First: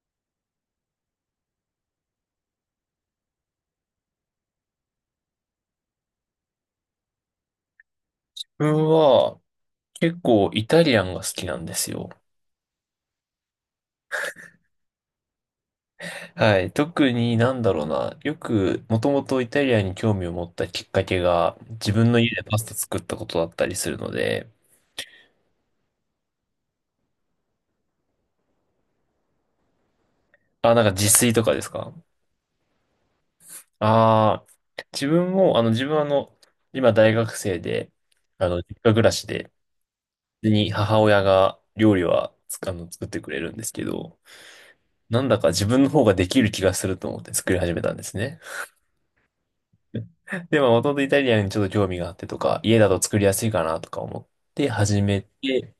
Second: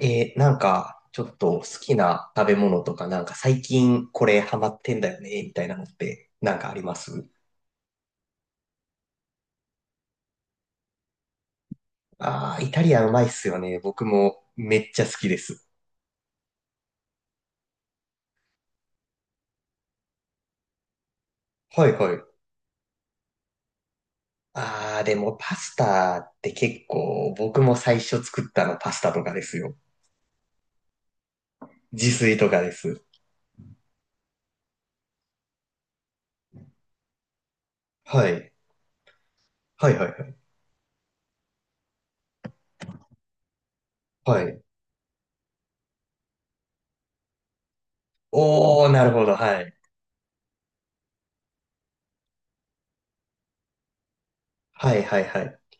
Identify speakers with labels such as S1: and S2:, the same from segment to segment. S1: なんか、ちょっと好きな食べ物とか、なんか最近これハマってんだよね、みたいなのってなんかあります？
S2: 自分は結構イタリアンが好きなんですよ。
S1: ああー、イタリアンうまいっすよね。僕もめっちゃ好きです。
S2: はい。特になんだろうな。よく、もともとイタリアンに興味を持ったきっかけが、
S1: は
S2: 自
S1: い
S2: 分
S1: は
S2: の
S1: い。
S2: 家でパスタ作ったことだったりするので、
S1: ああ、でもパスタって結構僕も最初作ったのパスタとかですよ。
S2: あ、なんか自炊とかですか？
S1: 自炊とかです。
S2: ああー、自分は今大学生で、
S1: はい。
S2: 実家暮らしで、
S1: はいはいはい。
S2: 普通に母親が料理はつ、あの、作ってくれるんですけど、
S1: はい。
S2: なんだか自分の方ができる気がすると思って作り始めたんですね。
S1: おー、なるほど。はい。
S2: で、まあ、もともとイタリアンにちょっと興味があってとか、家だと作りやすいかなとか思って
S1: は
S2: 始
S1: いは
S2: め
S1: いはい。
S2: て、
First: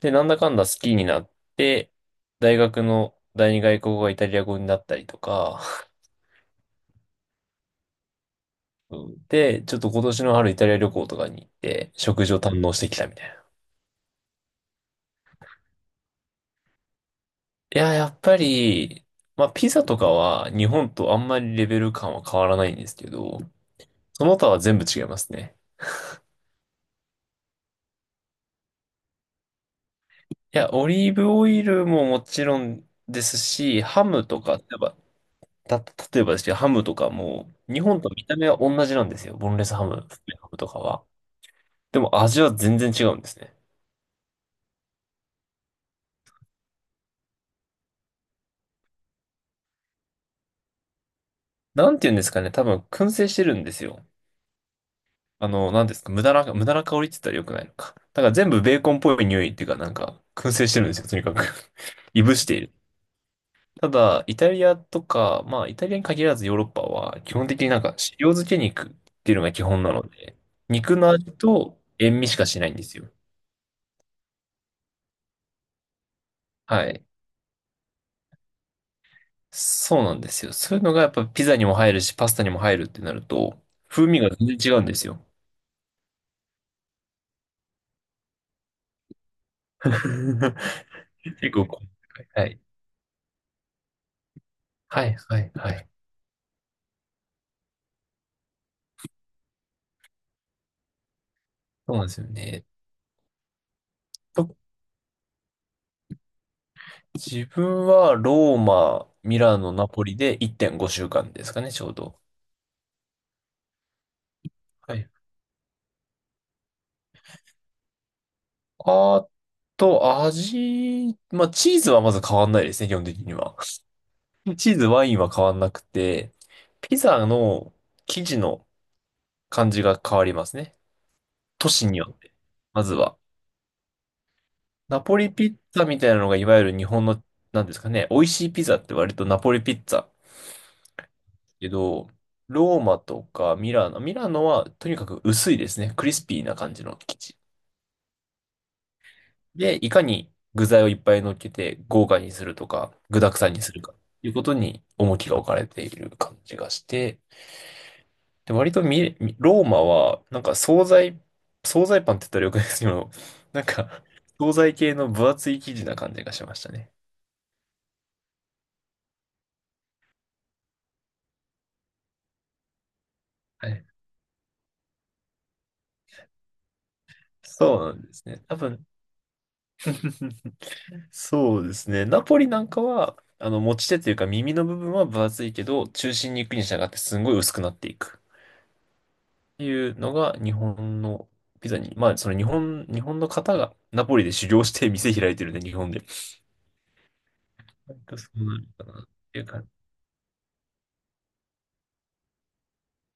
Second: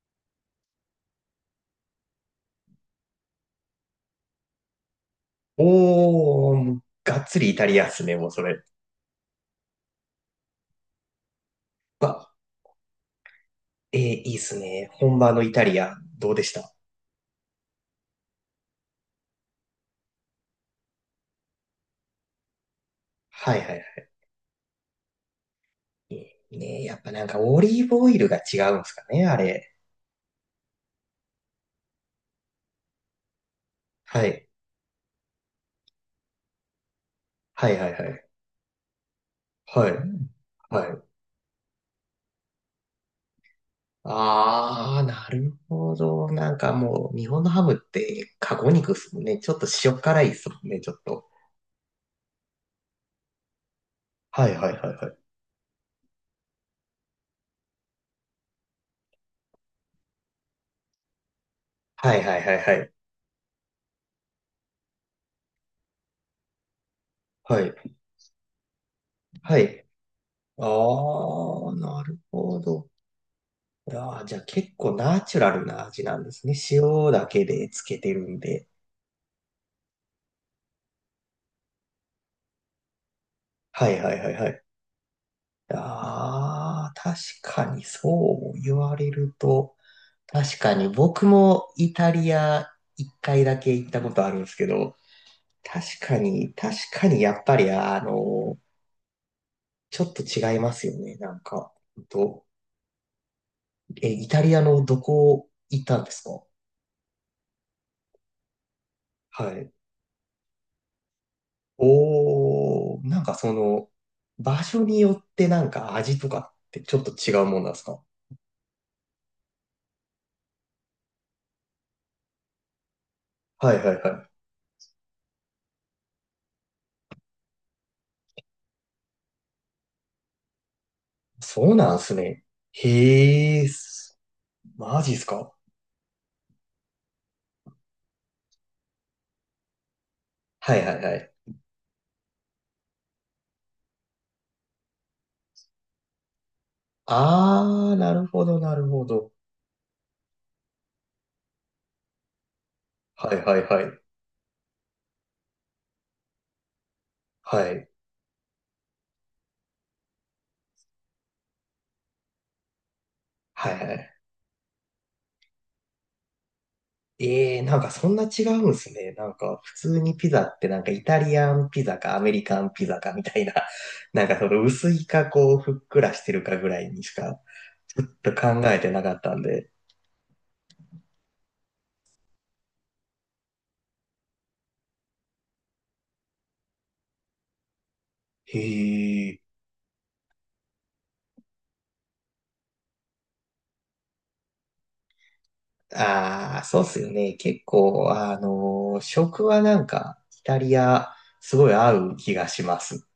S2: で、なんだかんだ好きになって、大学の第二外国語がイタリア語になったりとか、
S1: おー、がっつりイタリアンっすね、もうそれ。
S2: うん。で、ちょっと今年の春イタリア旅行とかに行って、食
S1: わ
S2: 事を堪能してきたみたいな。
S1: いいっすね。本場のイタリア、どうでした？
S2: いや、やっぱり、まあ、ピザとかは日本とあんまりレベル感は変わらないんですけど、
S1: はいはいは
S2: その他は全部違いますね。
S1: い。ねえやっぱなんかオリーブオイルが違うんですかね、あれ。
S2: いや、オリーブオイルももちろんですし、ハム
S1: は
S2: と
S1: い。
S2: か、やっぱた例えばですけど、ハムとかも、
S1: はい
S2: 日
S1: はいは
S2: 本と
S1: い。
S2: 見た目は同じなんですよ。ボンレスハ
S1: は
S2: ム、
S1: い。
S2: フライハムとか
S1: はい。
S2: は。でも味は全然違うんですね。
S1: ああ、なるほど。なんかもう、日本のハムって、カゴ肉っすもんね。ちょっと塩辛いっすもんね、ちょっと。
S2: なんて言うんですかね。多分、燻製してるんですよ。
S1: はいはいはいはい。
S2: なんですか。無駄な香りって言ったら良くないのか。だから全部ベーコンっぽい匂いっていうか、なんか、燻製してるんですよ。とにかく
S1: は
S2: い
S1: い
S2: ぶ
S1: はい
S2: し
S1: は
S2: て
S1: い
S2: い
S1: は
S2: る。
S1: い。
S2: ただ、イタリアとか、まあ、イタリアに限らずヨーロッパは、基本
S1: は
S2: 的に
S1: い。
S2: なんか、塩漬け肉っていうのが
S1: は
S2: 基本
S1: い。
S2: なので、
S1: あ
S2: 肉の味
S1: あ、
S2: と
S1: なる
S2: 塩味しか
S1: ほ
S2: しないんで
S1: ど。
S2: すよ。
S1: あーじゃあ結構ナチュラルな味なんですね。
S2: はい。
S1: 塩だけでつけてるんで。
S2: そうなんですよ。そういうのがやっぱピザにも入るし、パスタにも入るってなると、
S1: はい
S2: 風
S1: はい
S2: 味が
S1: はいは
S2: 全
S1: い。
S2: 然違うんですよ。
S1: ああ、確かにそう言われると、確かに僕
S2: 結構
S1: も
S2: こ
S1: イタリ
S2: う、はい。
S1: ア一回だけ行ったことあるんですけど、
S2: はい、はい、は
S1: 確
S2: い。
S1: かに、確かにやっぱりあの、ちょっと違いますよね、なんか。
S2: そう
S1: ほ
S2: な
S1: ん
S2: んですよ
S1: と、
S2: ね。
S1: イタリ
S2: と
S1: アのどこ行ったんですか？
S2: 自分はローマ、ミ
S1: は
S2: ラノ、
S1: い。
S2: ナポリで1.5週間ですかね、ちょうど。
S1: おー、なんかその、場所
S2: は
S1: に
S2: い。
S1: よってなんか味とかってちょっと違うもんなんですか？
S2: あと、まあ、チーズはまず変わんないですね、基本的には。
S1: はいはいはい。
S2: チーズ、ワインは変わんなくて、ピザの生地の感じが変わりますね。都
S1: そう
S2: 市
S1: な
S2: に
S1: んで
S2: よ
S1: す
S2: って。
S1: ね。
S2: まずは。
S1: へえ、
S2: ナ
S1: マジ
S2: ポ
S1: っす
S2: リピ
S1: か？
S2: ッツァみたいなのがいわゆる日本の、なんですかね、美味しいピザって割とナポリピッツァ
S1: はいはいはい。
S2: けど、ローマとかミラノはとにかく薄いですね。クリスピーな感じの生地。
S1: あー、なるほど、なるほど。
S2: で、いかに具材をいっぱい乗っけて豪華にするとか、具
S1: は
S2: 沢
S1: い
S2: 山
S1: は
S2: に
S1: い
S2: する
S1: は
S2: か、
S1: い。
S2: いうことに重きが置かれている感じがして、
S1: はい。
S2: で、割とミローマは、なんか惣菜パンって言ったらよくないですけど、なん
S1: はいは
S2: か、
S1: い。
S2: 惣菜系の分厚い生地な感じがしましたね。
S1: ええー、なんかそんな違うんすね。なんか普通にピザってなんかイタリアンピザかアメリカンピザかみたいな、
S2: はい、
S1: なんかその薄いかこうふっくらしてるかぐらいにしか
S2: そうな
S1: ち
S2: ん
S1: ょっ
S2: です
S1: と
S2: ね。多
S1: 考え
S2: 分、
S1: てなかったんで。
S2: そうですね。ナポリなんかは、持ち手というか耳の部分は分厚いけど、中心に行くに従ってすんごい薄くなっていく。っ
S1: へえ。
S2: ていうのが日本のピザに、まあ、日本の方がナポリで修行して店開いてるんで、日本で。
S1: ああ、そうっすよね。結
S2: 割
S1: 構、
S2: とそうなのかなっていう
S1: 食は
S2: 感じ。
S1: なん かイタリアすごい合う気がします。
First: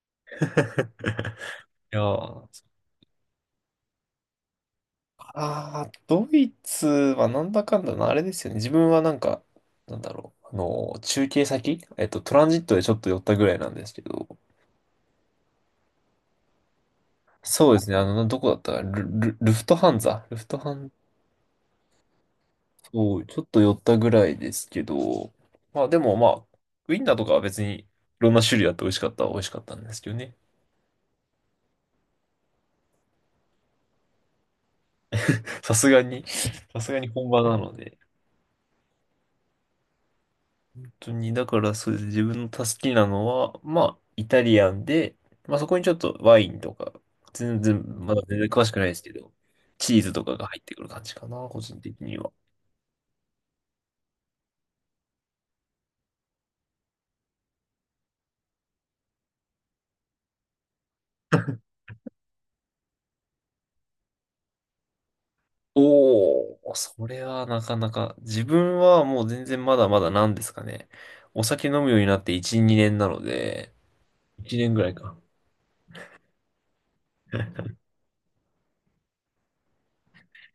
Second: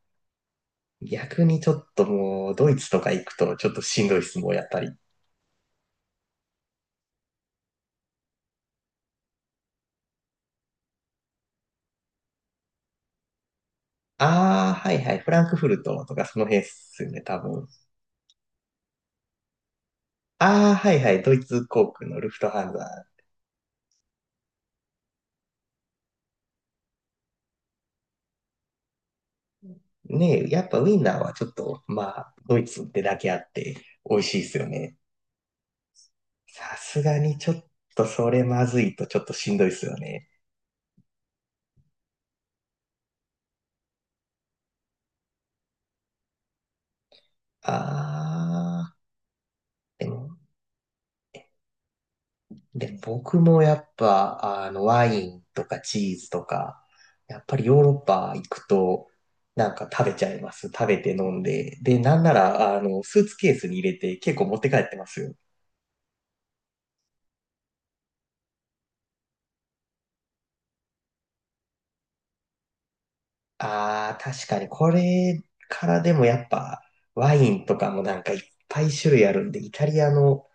S1: 逆にちょっ
S2: いや
S1: ともう、
S2: ー、
S1: ドイツとか行くとちょっとしんどいっす、もうやっぱり。
S2: あー、ドイツはなんだかんだな、あれですよね。自分はなんか、なんだろう。あの、中継先、えっと、トランジットでちょっと寄ったぐらいなんですけど、
S1: ああ、はいはい、フランクフルトとかその辺っすよね、多分。
S2: そうですね。どこだったかなルフトハンザルフト
S1: あ
S2: ハ
S1: あ、
S2: ン、
S1: はいはい、ドイツ航空のルフトハンザ。
S2: そう、ちょっと寄ったぐらいですけど、まあでもまあ、ウインナーとかは別にいろんな種類あって美味しかったは美味しかったんですけどね。
S1: ねえ、やっぱウィンナーはちょっと、まあ、ドイツってだけあって美味しいっすよね。
S2: さすがに、
S1: さ
S2: さすが
S1: す
S2: に
S1: が
S2: 本
S1: に
S2: 場
S1: ちょ
S2: な
S1: っ
S2: ので。
S1: とそれまずいとちょっとしんどいっすよね。
S2: 本当に、だからそうですね自分の好きなのは、まあ、イタリアンで、まあそこにちょっとワインとか、まだ全然詳しくな
S1: あ
S2: いで
S1: あ、
S2: すけど、チー
S1: で
S2: ズとか
S1: も、
S2: が入ってくる感じかな、個人的には。
S1: で、僕もやっぱ、ワインとかチーズとか、やっぱりヨーロッパ行くと、なんか食べちゃいます。食べて飲んで。で、なんなら、スーツケースに入れて結構持って帰ってますよ。
S2: おお、それはなかなか、自分はもう全然まだまだなんですかね。お酒飲むようになって1、2年なので、
S1: ああ、確
S2: 1
S1: かに
S2: 年ぐ
S1: こ
S2: らいか。
S1: れからでもやっぱ、ワイン とかもなんかいっぱい種類あるんで、イタリアの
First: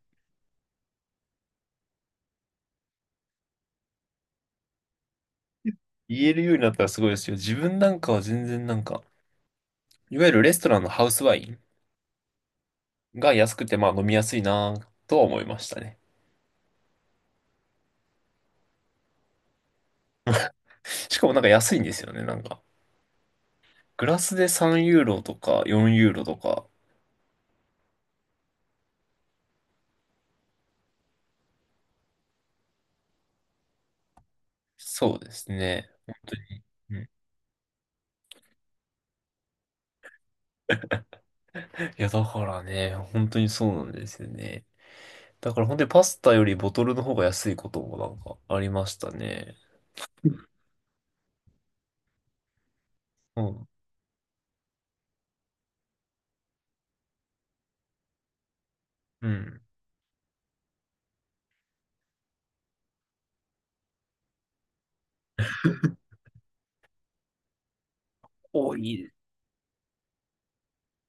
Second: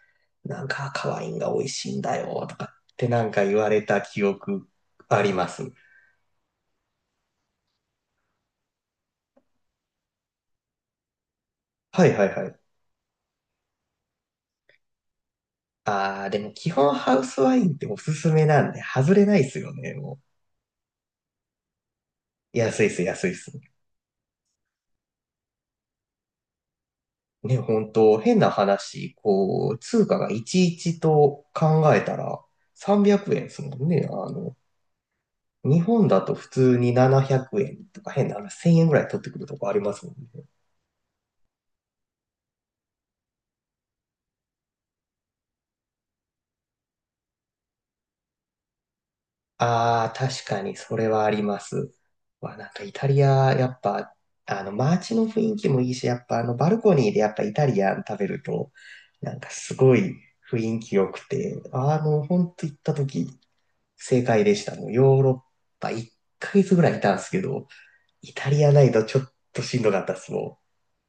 S1: なんか赤ワインが美味しいんだよとかってなんか言われた記憶あります。
S2: 言えるようになったらすごいですよ。自分なんかは全然なんか、いわゆるレストランのハウスワイン
S1: はいはいはい。
S2: が安くてまあ飲みやすいなとは思いましたね。
S1: ああ、でも基本ハウスワインっておすすめなんで、外れないですよね、も
S2: しかもなんか安いんですよね。なん
S1: う。
S2: か、
S1: 安いっす、安いっす。
S2: グラスで3ユーロとか4ユーロとか、
S1: ね、本当変な話、こう、通貨がいちいちと考えたら300円ですもんね。
S2: そうです
S1: 日
S2: ね。
S1: 本
S2: 本
S1: だと
S2: 当
S1: 普
S2: に。
S1: 通に
S2: うん、
S1: 700円とか変な話、1000円ぐらい取ってくるとこありますもんね。
S2: いや、だからね、本当にそうなんですよね。だから本当にパスタよりボトルの方が安いこともなんかありましたね。
S1: ああ、確かにそれはあります。わ、なんかイタリ
S2: う
S1: ア、や
S2: ん。
S1: っぱ、街の雰囲気もいいし、やっぱバルコニーでやっぱイタリアン食べると、
S2: う
S1: なんか
S2: ん。
S1: すごい雰囲気良くて、ほんと行った時、正解でした。もうヨーロッパ1ヶ月ぐらいいたんですけど、イタリア
S2: お、
S1: な
S2: い
S1: いと
S2: い。
S1: ちょっとしんどかったっす、も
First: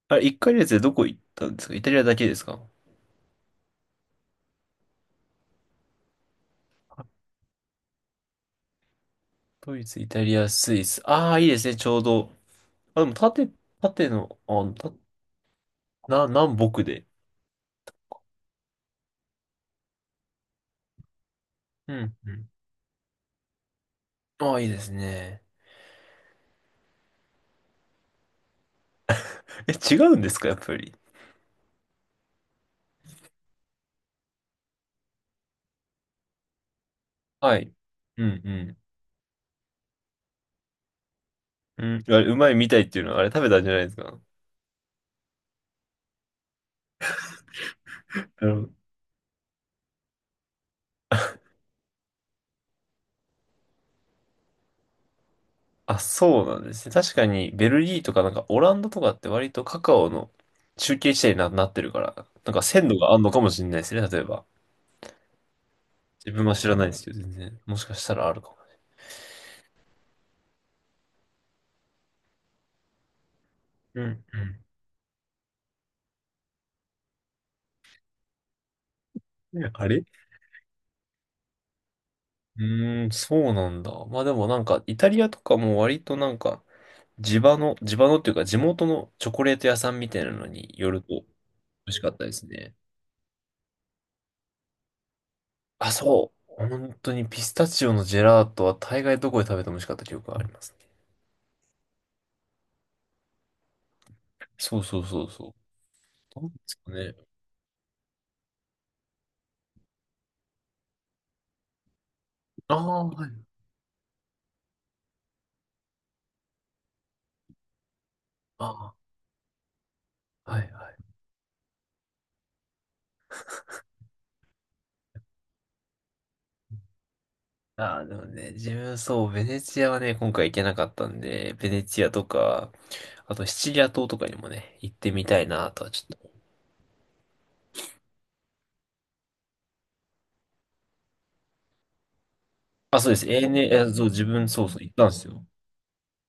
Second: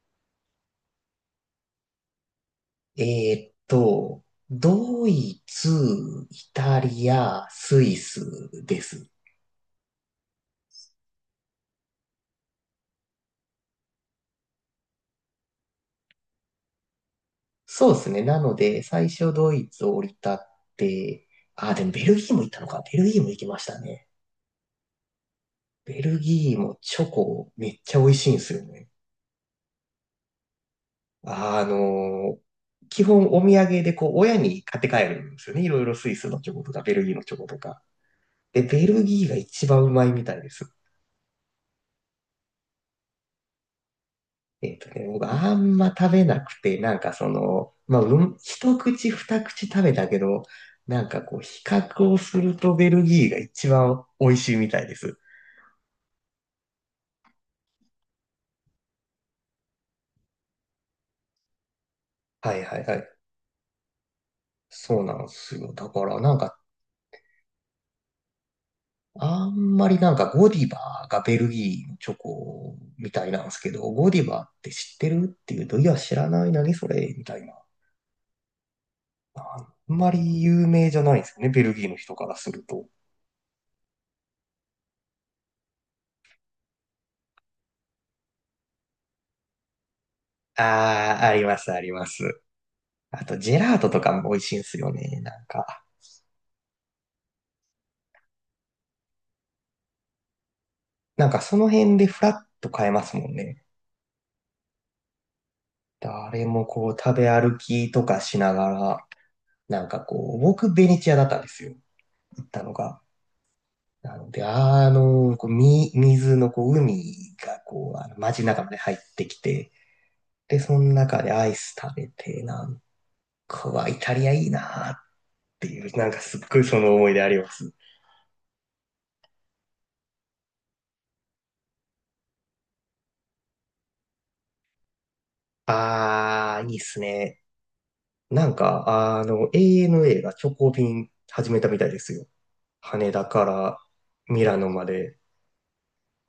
S2: あれ、一回のつでどこ行ったんですか？イタリアだけですか？
S1: ん。ドイツ、イタリア、スイスです。
S2: ドイツ、イタリア、スイス。ああ、いいですね、ちょうど。あ、でも縦の、南北で。
S1: そうですね。なので、最初ドイツを降り立って、あ、でも
S2: う
S1: ベル
S2: ん、
S1: ギ
S2: う
S1: ーも行っ
S2: ん。
S1: たのか。ベルギーも行きましたね。
S2: ああ、いいですね。
S1: ベルギーもチョコめっちゃ美味しいんですよね。
S2: え、違うんですか？やっぱり。
S1: あの、基本お土産でこう親に買って帰るんですよね。いろいろスイスのチョコとかベルギーのチョコ
S2: は
S1: と
S2: い。
S1: か。
S2: う
S1: で、
S2: ん、
S1: ベルギーが一番うまいみたいです。
S2: うん。うん、あれ、うまいみたいっていうのは、あれ食べたんじゃないですか？
S1: 僕あんま食べなくて、なんかまあ、うん、
S2: うん、
S1: 一口二口食べたけど、なんかこう比較をするとベルギーが一番美味しいみたいです。
S2: あ、そうなんですね。確かに、ベルギーとかなんかオランダとかって割とカカオの中継地点になってるから、なん
S1: は
S2: か
S1: いはい
S2: 鮮
S1: は
S2: 度があ
S1: い。
S2: るのかもしれないですね、例えば。
S1: そうなんですよ。だからな
S2: 自
S1: ん
S2: 分は
S1: か、
S2: 知らないですけど、全然。もしかしたらあるかも。
S1: あんまりなんかゴディバがベルギーのチョコみたいなんですけど、
S2: う
S1: ゴ
S2: ん
S1: ディバって知ってるっていうと、いや知らない、何それみたいな。
S2: うん。あ
S1: あん
S2: れ、う
S1: まり有名じゃないんですよね、ベルギーの人からすると。
S2: ーん、そうなんだ。まあでもなんか、イタリアとかも割となんか、地場の、地場のっていうか地元のチョコレート屋さんみたいなのによると
S1: あ
S2: 美
S1: あ、あります、あり
S2: 味し
S1: ま
S2: かったで
S1: す。
S2: すね。
S1: あと、ジェラートとかも美味しいんですよね、なんか。
S2: あ、そう。本当にピスタチオのジェラートは大概どこで食べても美味しかった記憶がありますね。
S1: なんかその辺でフラッと買えますもんね。
S2: そうそうそうそう。
S1: 誰
S2: どうで
S1: も
S2: す
S1: こ
S2: か
S1: う
S2: ね。
S1: 食べ歩きとかしながら、なんかこう、僕ベネチアだったんですよ、行ったの
S2: あ
S1: が。
S2: あ、はい。
S1: なので、こう、水の、こう、海が、こう、街の中まで
S2: あ
S1: 入ってきて、
S2: あ、は
S1: で、
S2: い、
S1: その
S2: はい。
S1: 中でアイス食べて、なんかは、イタリアいいなーっていう、なんかすっごいその思い出あります。
S2: ああ、でもね、自分そう、ベネチアはね、今回行けなかったんで、ベネチアとか、あとシチリア島とかにもね、行ってみたいなとはちょっと。
S1: あー、いいっすね。なんか、ANA が直行便始めたみたいですよ。
S2: あ、そ
S1: 羽
S2: うで
S1: 田
S2: す。a
S1: か
S2: n
S1: ら
S2: えそう、自
S1: ミ
S2: 分、
S1: ラ
S2: そ
S1: ノ
S2: うそう、
S1: ま
S2: 行ったんで
S1: で。
S2: すよ。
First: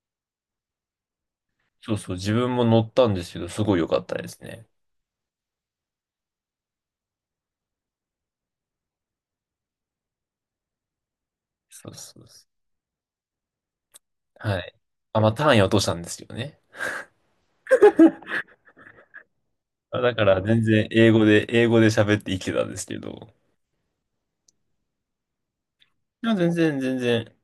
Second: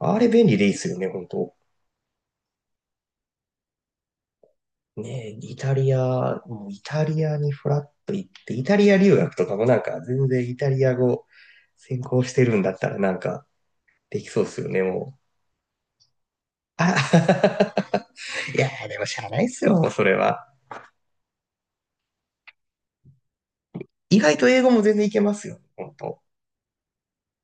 S1: あれ便利でいいっすよね、本当。
S2: そうそう、自分も乗ったんですけど、すごい良かったですね。
S1: ねえ、イタリア、もうイタリアにフラッと行って、イタリア留学とかもなんか全然イタリア語
S2: そう
S1: 専
S2: そ
S1: 攻
S2: う
S1: して
S2: そ
S1: る
S2: う。
S1: んだったらなんかできそうっ
S2: は
S1: すよ
S2: い。
S1: ね、も
S2: あ、
S1: う。
S2: まあ、単位は落としたんですけどね。
S1: あ、いやー、でもしゃあないっすよ、もう
S2: あ、
S1: それ
S2: だから、
S1: は。
S2: 全然、英語で喋って生きてたんですけど、
S1: 意外と英語も全然いけますよ、本当。
S2: いや、全然、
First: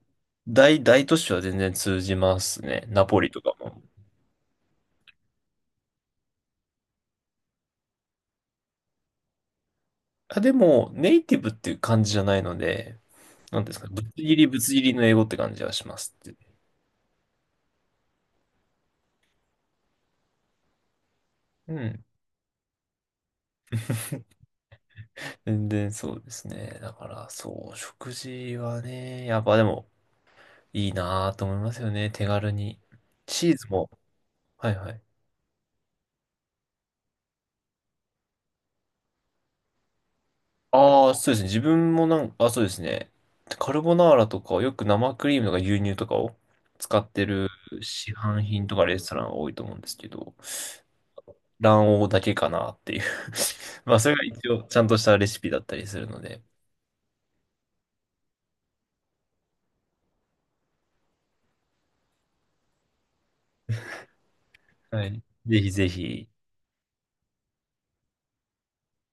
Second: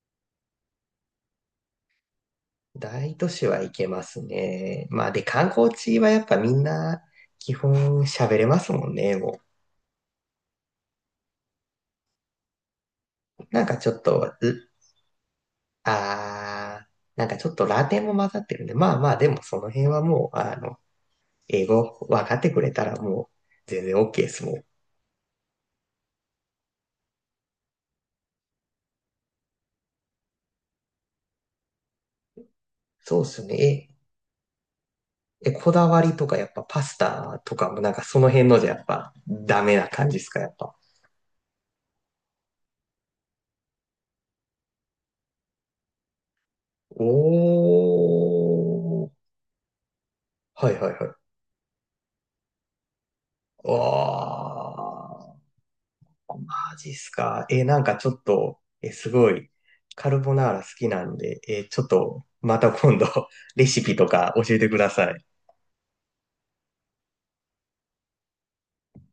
S2: 大都市は全然通じますね。ナ
S1: 大
S2: ポ
S1: 都
S2: リと
S1: 市
S2: か
S1: はい
S2: も。
S1: けますね。まあで、観光地はやっぱみんな基本喋れますもんね、も
S2: あ、でも、ネイティブっていう感じじゃないので、
S1: う。
S2: な
S1: な
S2: ん
S1: ん
S2: てい
S1: か
S2: うんですか、
S1: ちょっ
S2: ぶつ
S1: と、
S2: 切りぶつ
S1: う、
S2: 切りの英語って感じはしますって。
S1: あー、なんかちょっとラテンも混ざってるんで、まあまあでもその辺はもう、英
S2: うん。
S1: 語分かってくれたらもう全然 OK ですもん。
S2: 全然そうですね。だから、そう、食事はね、やっぱでも、いいなぁと思いますよね。手軽に。
S1: そうっす
S2: チーズ
S1: ね。
S2: も、はいはい。
S1: えこだわりとかやっぱパスタとかもなんかその辺のじゃやっぱダメな感じですか、やっぱ？
S2: ああ、そうですね。自分もなんか、あ、そうですね。カルボナーラとかよく生クリームとか牛乳とかを使
S1: お
S2: ってる市販品とかレス
S1: ー。
S2: トランが多いと思うんですけど、
S1: はいはいはい。
S2: 卵黄だけかなっていう
S1: わ
S2: まあ、それが一応、ちゃんとしたレシ
S1: ー。
S2: ピだったりするので、
S1: マジっすか。なんかちょっと、すごい、カルボナーラ好きなんで、ちょっとまた今度 レシピとか教えてくだ
S2: は
S1: さ
S2: い。
S1: い。
S2: ぜひぜひ、